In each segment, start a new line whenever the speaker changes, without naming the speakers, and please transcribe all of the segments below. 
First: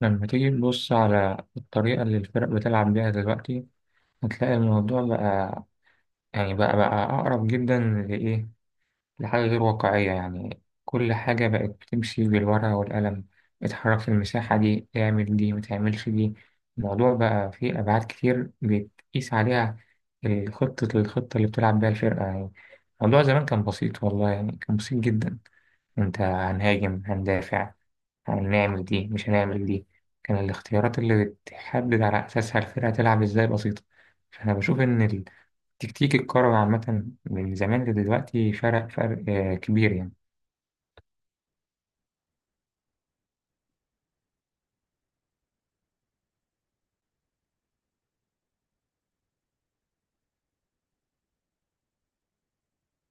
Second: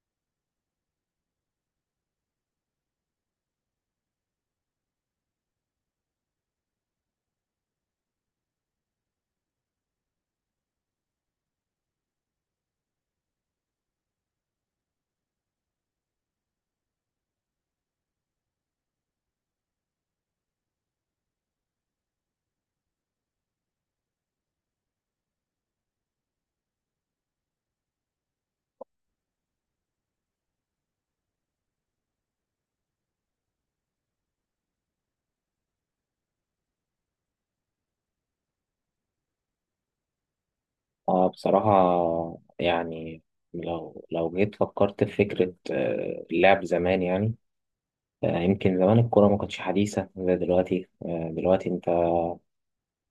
لما تيجي تبص على الطريقة اللي الفرق بتلعب بيها دلوقتي، هتلاقي الموضوع بقى يعني بقى أقرب جدا لإيه؟ لحاجة غير واقعية. يعني كل حاجة بقت بتمشي بالورقة والقلم: اتحرك في المساحة دي، اعمل دي، متعملش دي. الموضوع بقى فيه أبعاد كتير بتقيس عليها، الخطة اللي بتلعب بيها الفرقة يعني. الموضوع زمان كان بسيط والله، يعني كان بسيط جدا. انت هنهاجم، هندافع، هنعمل دي، مش هنعمل دي. كان الاختيارات اللي بتحدد على أساسها الفرقة تلعب إزاي بسيطة. فأنا بشوف إن التكتيك الكروي عامة من زمان لدلوقتي فرق، كبير يعني.
اه بصراحة، يعني لو جيت فكرت في فكرة، اللعب زمان يعني. يمكن زمان الكورة ما كانتش حديثة زي دلوقتي. دلوقتي انت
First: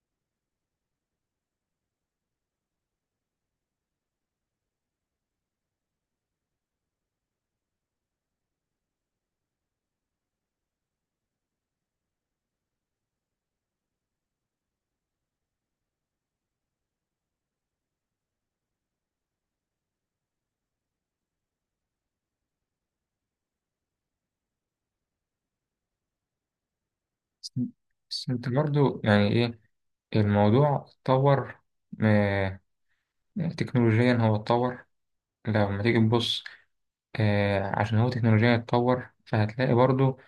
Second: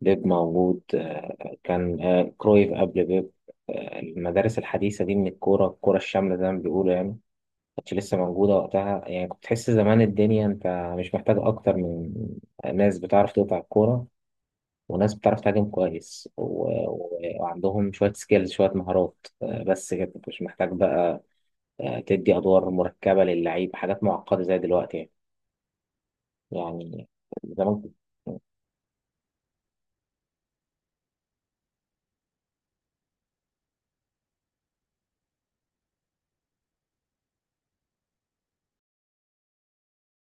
بيب موجود، كان كرويف قبل بيب. المدارس الحديثة دي من الكورة الشاملة زي ما بيقولوا يعني، ما كانتش لسه موجودة وقتها. يعني كنت تحس زمان الدنيا انت مش محتاج اكتر من ناس بتعرف تقطع الكورة، وناس بتعرف تهاجم كويس و... وعندهم شوية سكيلز، شوية مهارات. بس كده، مش محتاج بقى تدي أدوار مركبة للعيب، حاجات معقدة زي دلوقتي يعني.
بس
يعني زمان كنت-
بس أنت برضو يعني إيه، الموضوع اتطور. آه، تكنولوجيا هو اتطور. لما تيجي تبص، عشان هو تكنولوجيا اتطور فهتلاقي برضو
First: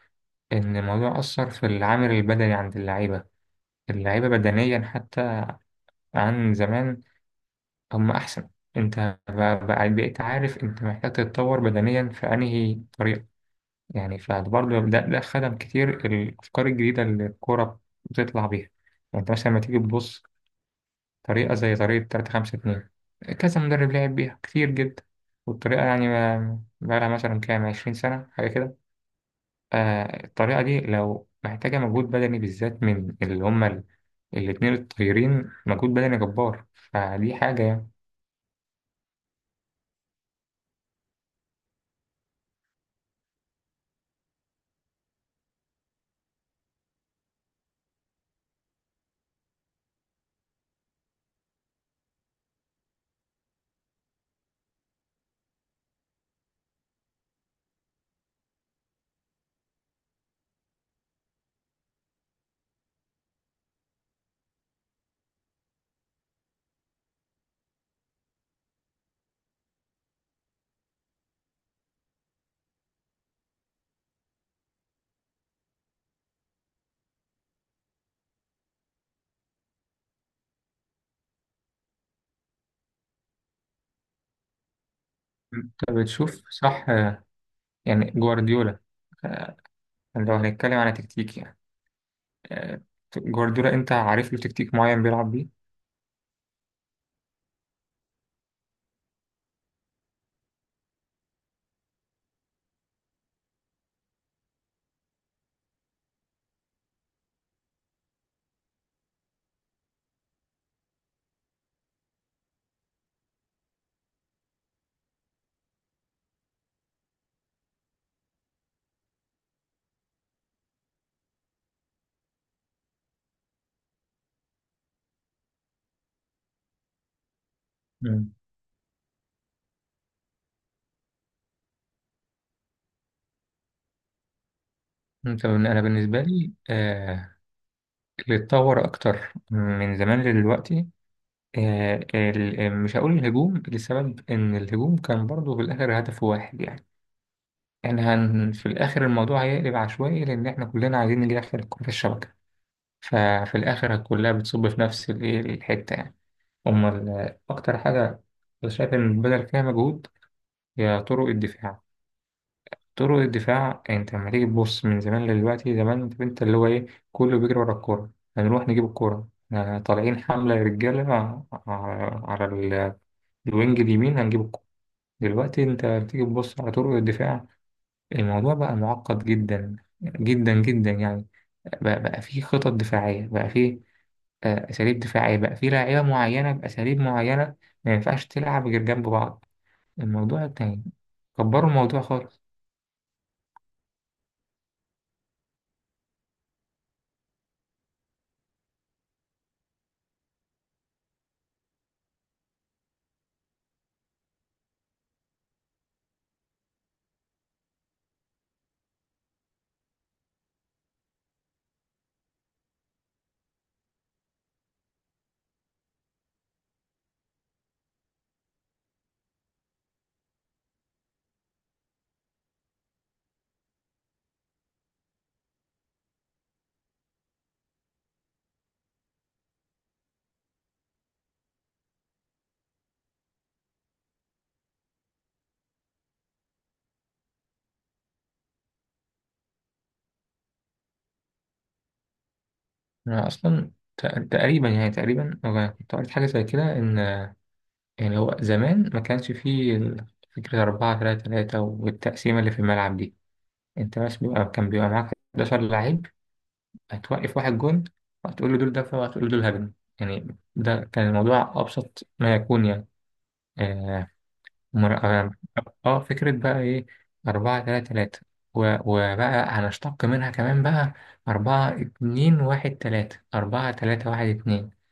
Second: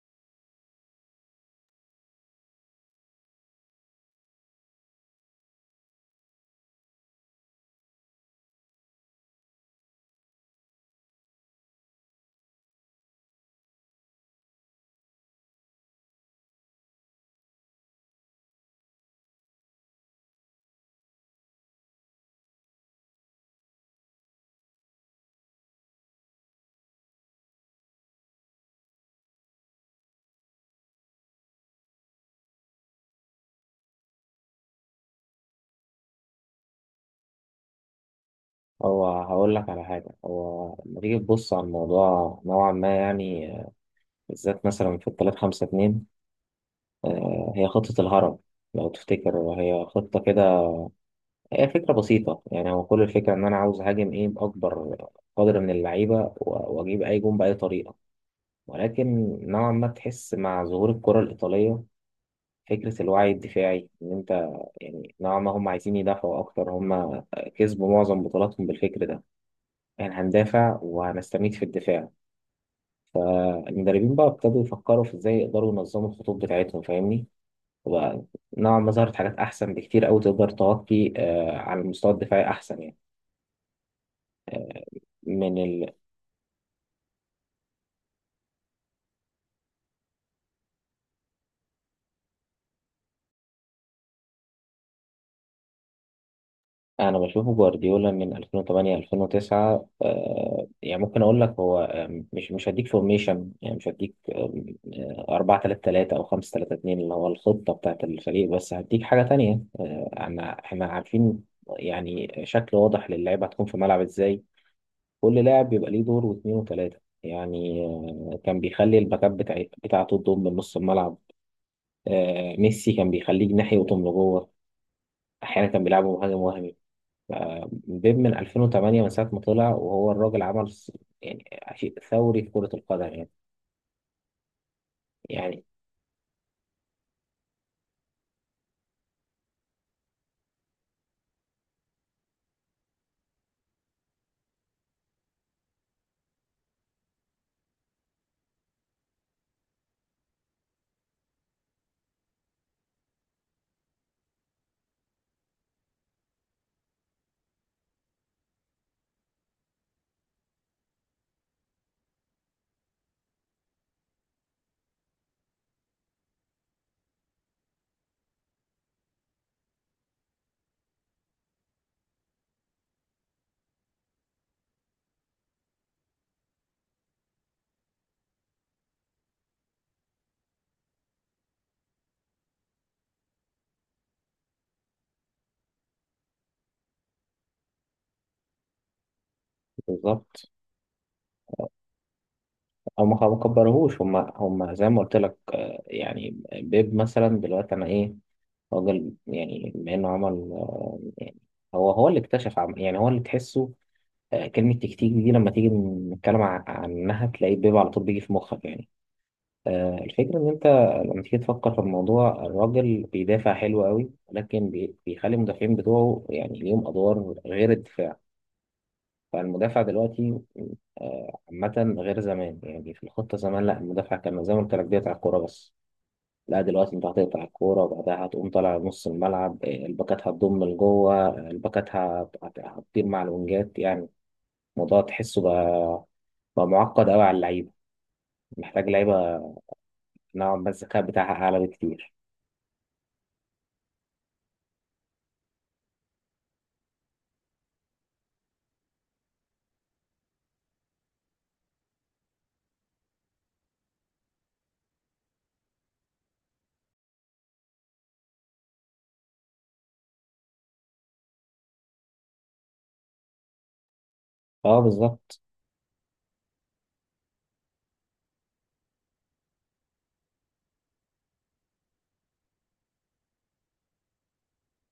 إن الموضوع أثر في العامل البدني عند اللعيبة. اللعيبة بدنيا حتى عن زمان هم أحسن. أنت ب- بقيت عارف أنت محتاج تتطور بدنيا في أنهي طريقة. يعني فبرضه ده خدم كتير الأفكار الجديدة اللي الكورة بتطلع بيها. يعني أنت مثلا لما تيجي تبص طريقة زي طريقة 3 5 2، كذا مدرب لعب بيها كتير جدا. والطريقة يعني بقالها مثلا كام 20 سنة حاجة كده. آه، الطريقة دي لو محتاجة مجهود بدني، بالذات من اللي هما الاتنين الطايرين، مجهود بدني جبار، فدي حاجة يعني.
هو هقول لك على حاجة. هو لما تيجي تبص على الموضوع نوعا ما يعني، بالذات مثلا في التلات خمسة اتنين، هي خطة الهرم لو تفتكر. هي خطة كده، هي فكرة بسيطة يعني. هو كل الفكرة إن أنا عاوز أهاجم إيه بأكبر قدر من اللعيبة، وأجيب أي جون بأي طريقة. ولكن نوعا ما تحس مع ظهور الكرة الإيطالية فكرة الوعي الدفاعي. إن أنت، يعني نوعا ما هم عايزين يدافعوا أكتر. هم كسبوا معظم بطولاتهم بالفكر ده، يعني هندافع وهنستميت في الدفاع. المدربين بقى ابتدوا يفكروا في إزاي يقدروا ينظموا الخطوط بتاعتهم، فاهمني؟ وبقى نوعا ما ظهرت حاجات أحسن بكتير أوي، تقدر تغطي على المستوى الدفاعي أحسن يعني. من
انت بتشوف صح، يعني جوارديولا، آه، لو هنتكلم على تكتيك يعني، آه، جوارديولا انت عارف له تكتيك معين بيلعب بيه.
انا بشوفه جوارديولا من 2008 2009. يعني ممكن اقول لك هو، مش هديك فورميشن يعني، مش هديك 4 3 3 او 5 3 2 اللي هو الخطه بتاعت الفريق، بس هديك حاجه تانية. آه، انا احنا عارفين يعني شكل واضح للعيبه هتكون في ملعب ازاي. كل لاعب بيبقى ليه دور، واثنين وثلاثه يعني. كان بيخلي الباكات بتاعته تضم من نص الملعب. ميسي كان بيخليه جناحي ويضم لجوه، احيانا كان بيلعبه مهاجم وهمي. بيب
مم.
من 2008، من ساعة ما طلع، وهو الراجل عمل يعني شيء ثوري في كرة القدم يعني. يعني
انا بالنسبه لي، آه، اللي اتطور اكتر من زمان لدلوقتي، مش هقول الهجوم، لسبب ان الهجوم كان برضه في الاخر هدف واحد يعني. احنا في الاخر الموضوع هيقلب عشوائي، لان احنا كلنا عايزين نجيب اخر الكره في الشبكه. ففي الاخر كلها بتصب في نفس الايه الحته يعني. امال اكتر حاجه أنا شايف إن بدل فيها مجهود هي طرق الدفاع. طرق الدفاع انت لما تيجي تبص من زمان لدلوقتي، زمان انت اللي هو ايه، كله بيجري ورا الكورة. هنروح نجيب الكورة، طالعين حملة يا رجالة، على الوينج اليمين هنجيب الكورة. دلوقتي انت بتيجي تبص على طرق الدفاع، الموضوع بقى معقد جدا جدا جدا يعني. بقى فيه خطط دفاعية، بقى فيه أساليب دفاعية، بقى فيه لاعيبة معينة بأساليب معينة ما ينفعش تلعب غير جنب بعض. الموضوع
بالظبط.
التاني كبروا الموضوع خالص.
هم ما كبروهوش. هم زي ما قلت لك، يعني بيب مثلا دلوقتي أنا إيه، راجل، يعني بما إنه عمل يعني، هو اللي اكتشف يعني، هو اللي تحسه. كلمة تكتيك دي لما تيجي نتكلم عنها، تلاقي بيب على طول بيجي في مخك يعني. الفكرة إن أنت لما تيجي تفكر في الموضوع، الراجل بيدافع حلو قوي، لكن بيخلي المدافعين بتوعه يعني ليهم أدوار غير الدفاع. فالمدافع دلوقتي عامة غير زمان يعني. في الخطة زمان لا، المدافع كان زي ما قلت لك بيقطع الكورة بس. لا دلوقتي أنت هتقطع الكورة، وبعدها هتقوم طالع نص الملعب. الباكات هتضم لجوه، الباكات هتطير مع الونجات يعني. الموضوع تحسه بقى، بقى معقد قوي على اللعيبة. محتاج لعيبة نوعا ما الذكاء بتاعها أعلى بكتير.
أنا أصلا تقريبا يعني، تقريبا أنا كنت قريت حاجة زي كده إن يعني هو زمان ما كانش فيه فكرة أربعة تلاتة تلاتة والتقسيمة اللي في الملعب دي. أنت بس كان بيبقى معاك 11 لعيب، هتوقف واحد جون وهتقول له دول دفع وهتقول له دول هجم. يعني ده كان الموضوع أبسط ما يكون يعني. آه,
اه،
مر... آه
بالظبط.
آه، فكرة بقى إيه، أربعة تلاتة تلاتة، وبقى هنشتق منها كمان بقى أربعة اتنين واحد تلاتة، أربعة تلاتة واحد اتنين.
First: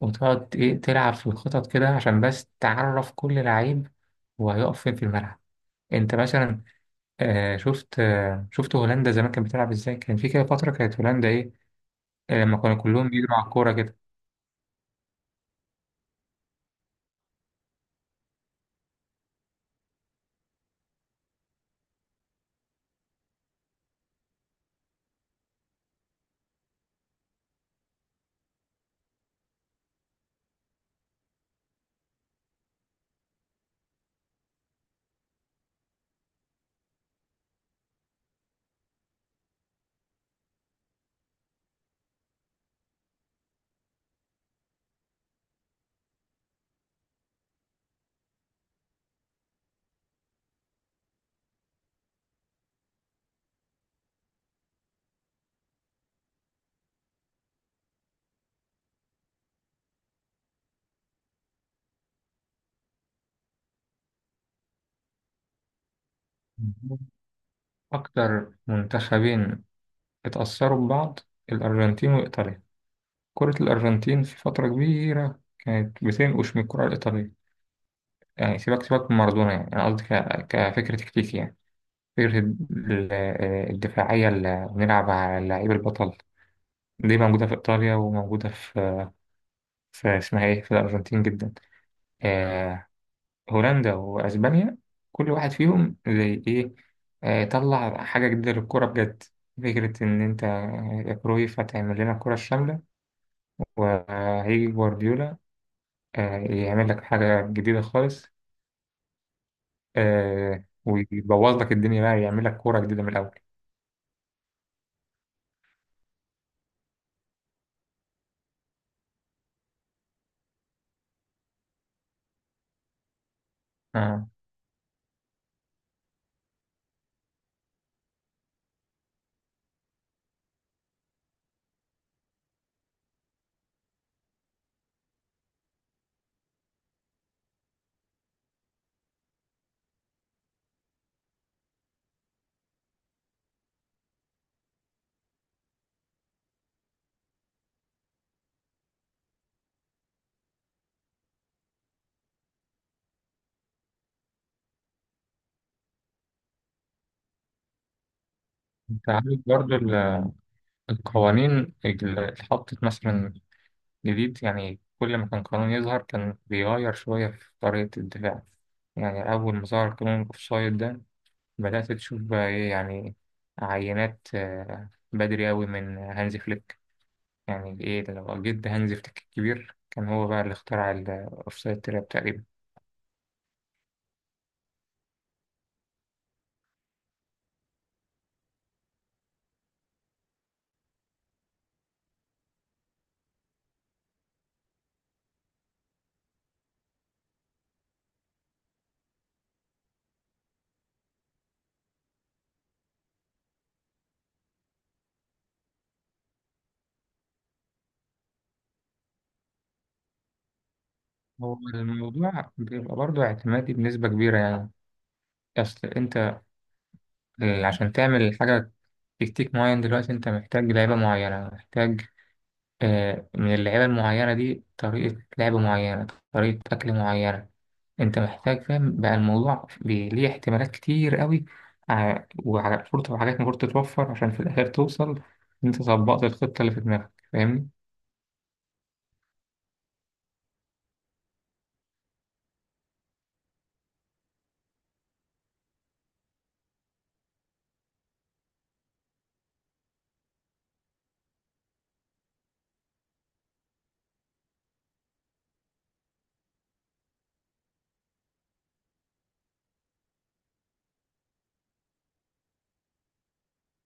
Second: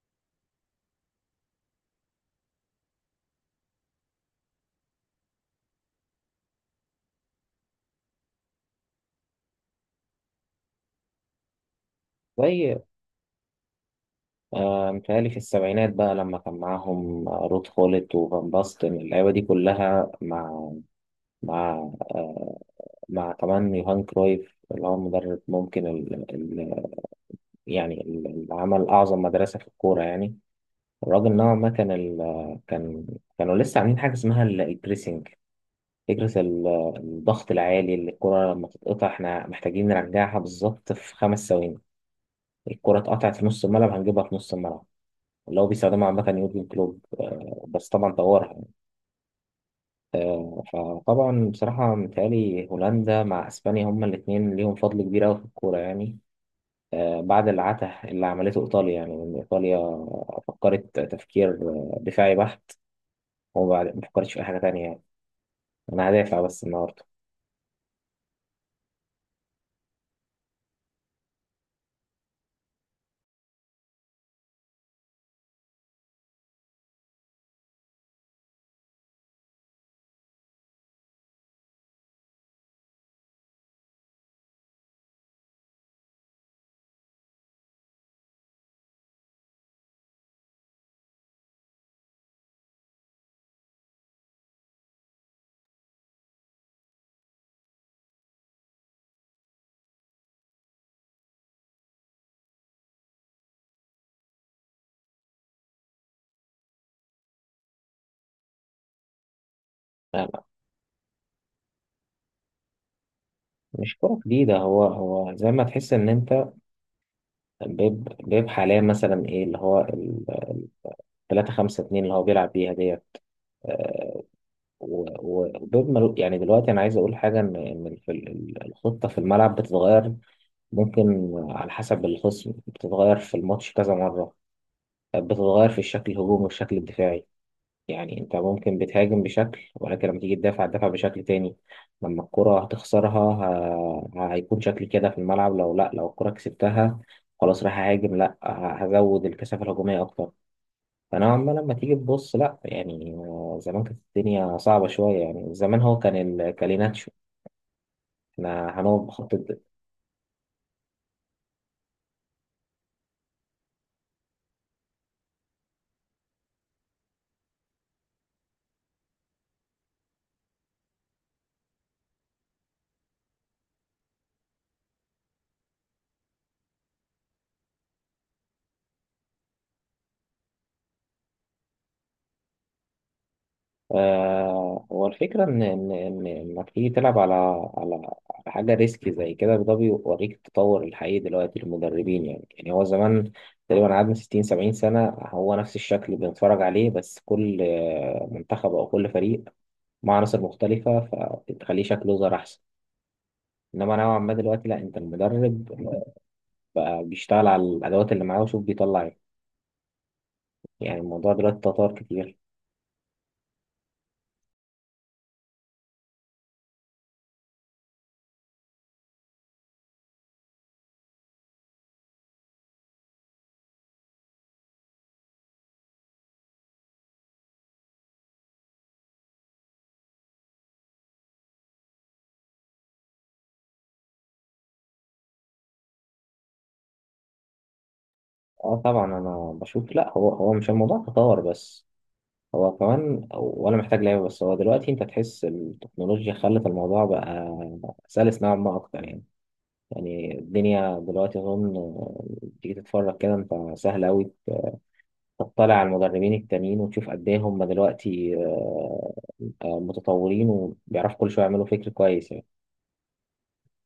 وتقعد إيه تلعب في الخطط كده عشان بس تعرف كل لعيب وهيقف فين في الملعب. انت مثلا شفت هولندا زمان كانت بتلعب ازاي، كان في كده فترة كانت هولندا ايه، لما
زي
كانوا كلهم بيجروا على الكورة كده.
متهيألي في السبعينات بقى، لما كان معاهم رود خولت وفان باستن، اللعيبة دي كلها مع، مع آه، مع كمان يوهان كرويف، اللي هو المدرب. ممكن اللي عمل أعظم مدرسة في الكورة يعني. الراجل نوعا ما كانوا لسه عاملين حاجة اسمها البريسنج، فكرة الضغط العالي. اللي الكرة لما تتقطع، احنا محتاجين نرجعها بالظبط في خمس ثواني. الكرة اتقطعت في نص الملعب، هنجيبها في نص الملعب. اللي هو بيستخدمها عامة يورجن كلوب، بس طبعا طورها. فطبعا بصراحة، متهيألي هولندا مع أسبانيا هما الاتنين ليهم فضل كبير أوي في الكورة يعني. بعد العته اللي عملته إيطاليا. يعني إن إيطاليا فكرت تفكير دفاعي بحت، وبعد ما فكرتش في أي حاجة تانية يعني. أنا هدافع بس النهاردة.
اكتر منتخبين اتأثروا ببعض: الارجنتين وايطاليا. كرة الارجنتين في فترة كبيرة كانت بتنقش من الكرة الايطالية. يعني سيبك سيبك من مارادونا يعني، انا قصدي كفكرة تكتيكي يعني. فكرة الدفاعية اللي بنلعب على اللعيب البطل دي موجودة في إيطاليا وموجودة في اسمها إيه في الأرجنتين جدا. آه. هولندا وأسبانيا كل واحد فيهم زي إيه، آه، طلع حاجة جديدة للكرة بجد. فكرة إن أنت يا كرويف هتعمل لنا الكرة الشاملة، وهيجي جوارديولا آه يعمل لك حاجة جديدة خالص،
لا، لا،
آه، ويبوظ لك الدنيا، بقى يعمل لك كورة جديدة من الأول.
مش كرة جديدة. هو زي ما تحس إن أنت، بيب حاليا مثلا إيه اللي هو ال 3 5 2 اللي هو بيلعب بيها ديت. آه،
آه.
يعني دلوقتي انا عايز اقول حاجه، الخطه في الملعب بتتغير. ممكن على حسب الخصم بتتغير في الماتش كذا مره، بتتغير في الشكل الهجومي والشكل الدفاعي. يعني انت ممكن بتهاجم بشكل، ولكن لما تيجي تدافع تدافع بشكل تاني. لما الكره هتخسرها، هيكون شكل كده في الملعب. لو لا، لو الكره كسبتها خلاص راح اهاجم، لا هزود الكثافه الهجوميه اكتر. فنوعا ما لما تيجي تبص لا يعني، زمان كانت الدنيا صعبة شوية يعني. زمان هو كان الكاليناتشو، احنا هنقعد
أنت
بخط
عارف
الض-
برضه القوانين اللي اتحطت مثلا جديد، يعني كل ما كان قانون يظهر كان بيغير شوية في طريقة الدفاع. يعني أول ما ظهر قانون الأوفسايد ده بدأت تشوف بقى إيه يعني، عينات بدري أوي من هانزي فليك. يعني إيه ده، لو جد هانزي فليك الكبير كان هو بقى اللي اخترع الأوفسايد تراب تقريبا.
آه، هو الفكرة إن إنك تيجي تلعب على على حاجة ريسكي زي كده، ده بيوريك التطور الحقيقي دلوقتي للمدربين يعني. يعني هو زمان تقريبا قعدنا 60 70 سنة هو نفس الشكل بنتفرج عليه، بس كل منتخب أو كل فريق مع عناصر مختلفة، فتخليه شكله ظهر أحسن. انما نوعا ما دلوقتي لا، انت المدرب بقى بيشتغل على الادوات اللي معاه وشوف بيطلع ايه. يعني الموضوع دلوقتي
هو
تطور كتير.
الموضوع بيبقى برضه اعتمادي بنسبة كبيرة يعني. أصل أنت عشان تعمل حاجة، تكتيك معين دلوقتي أنت محتاج لعيبة معينة، محتاج من اللعيبة المعينة دي طريقة لعب معينة، طريقة أكل معينة. أنت محتاج، فاهم بقى الموضوع ليه احتمالات كتير قوي وعلى فرصة وحاجات المفروض تتوفر عشان في الآخر توصل إن أنت طبقت الخطة اللي في دماغك، فاهمني؟
اه طبعا، انا بشوف لا، هو مش الموضوع تطور بس، هو كمان ولا محتاج لعيبه بس. هو دلوقتي انت تحس التكنولوجيا خلت الموضوع بقى سلس نوعا ما اكتر يعني. يعني الدنيا دلوقتي اظن، تيجي تتفرج كده انت سهل قوي. تطلع على المدربين التانيين وتشوف قد ايه هم دلوقتي متطورين وبيعرفوا كل شويه يعملوا فكر كويس يعني.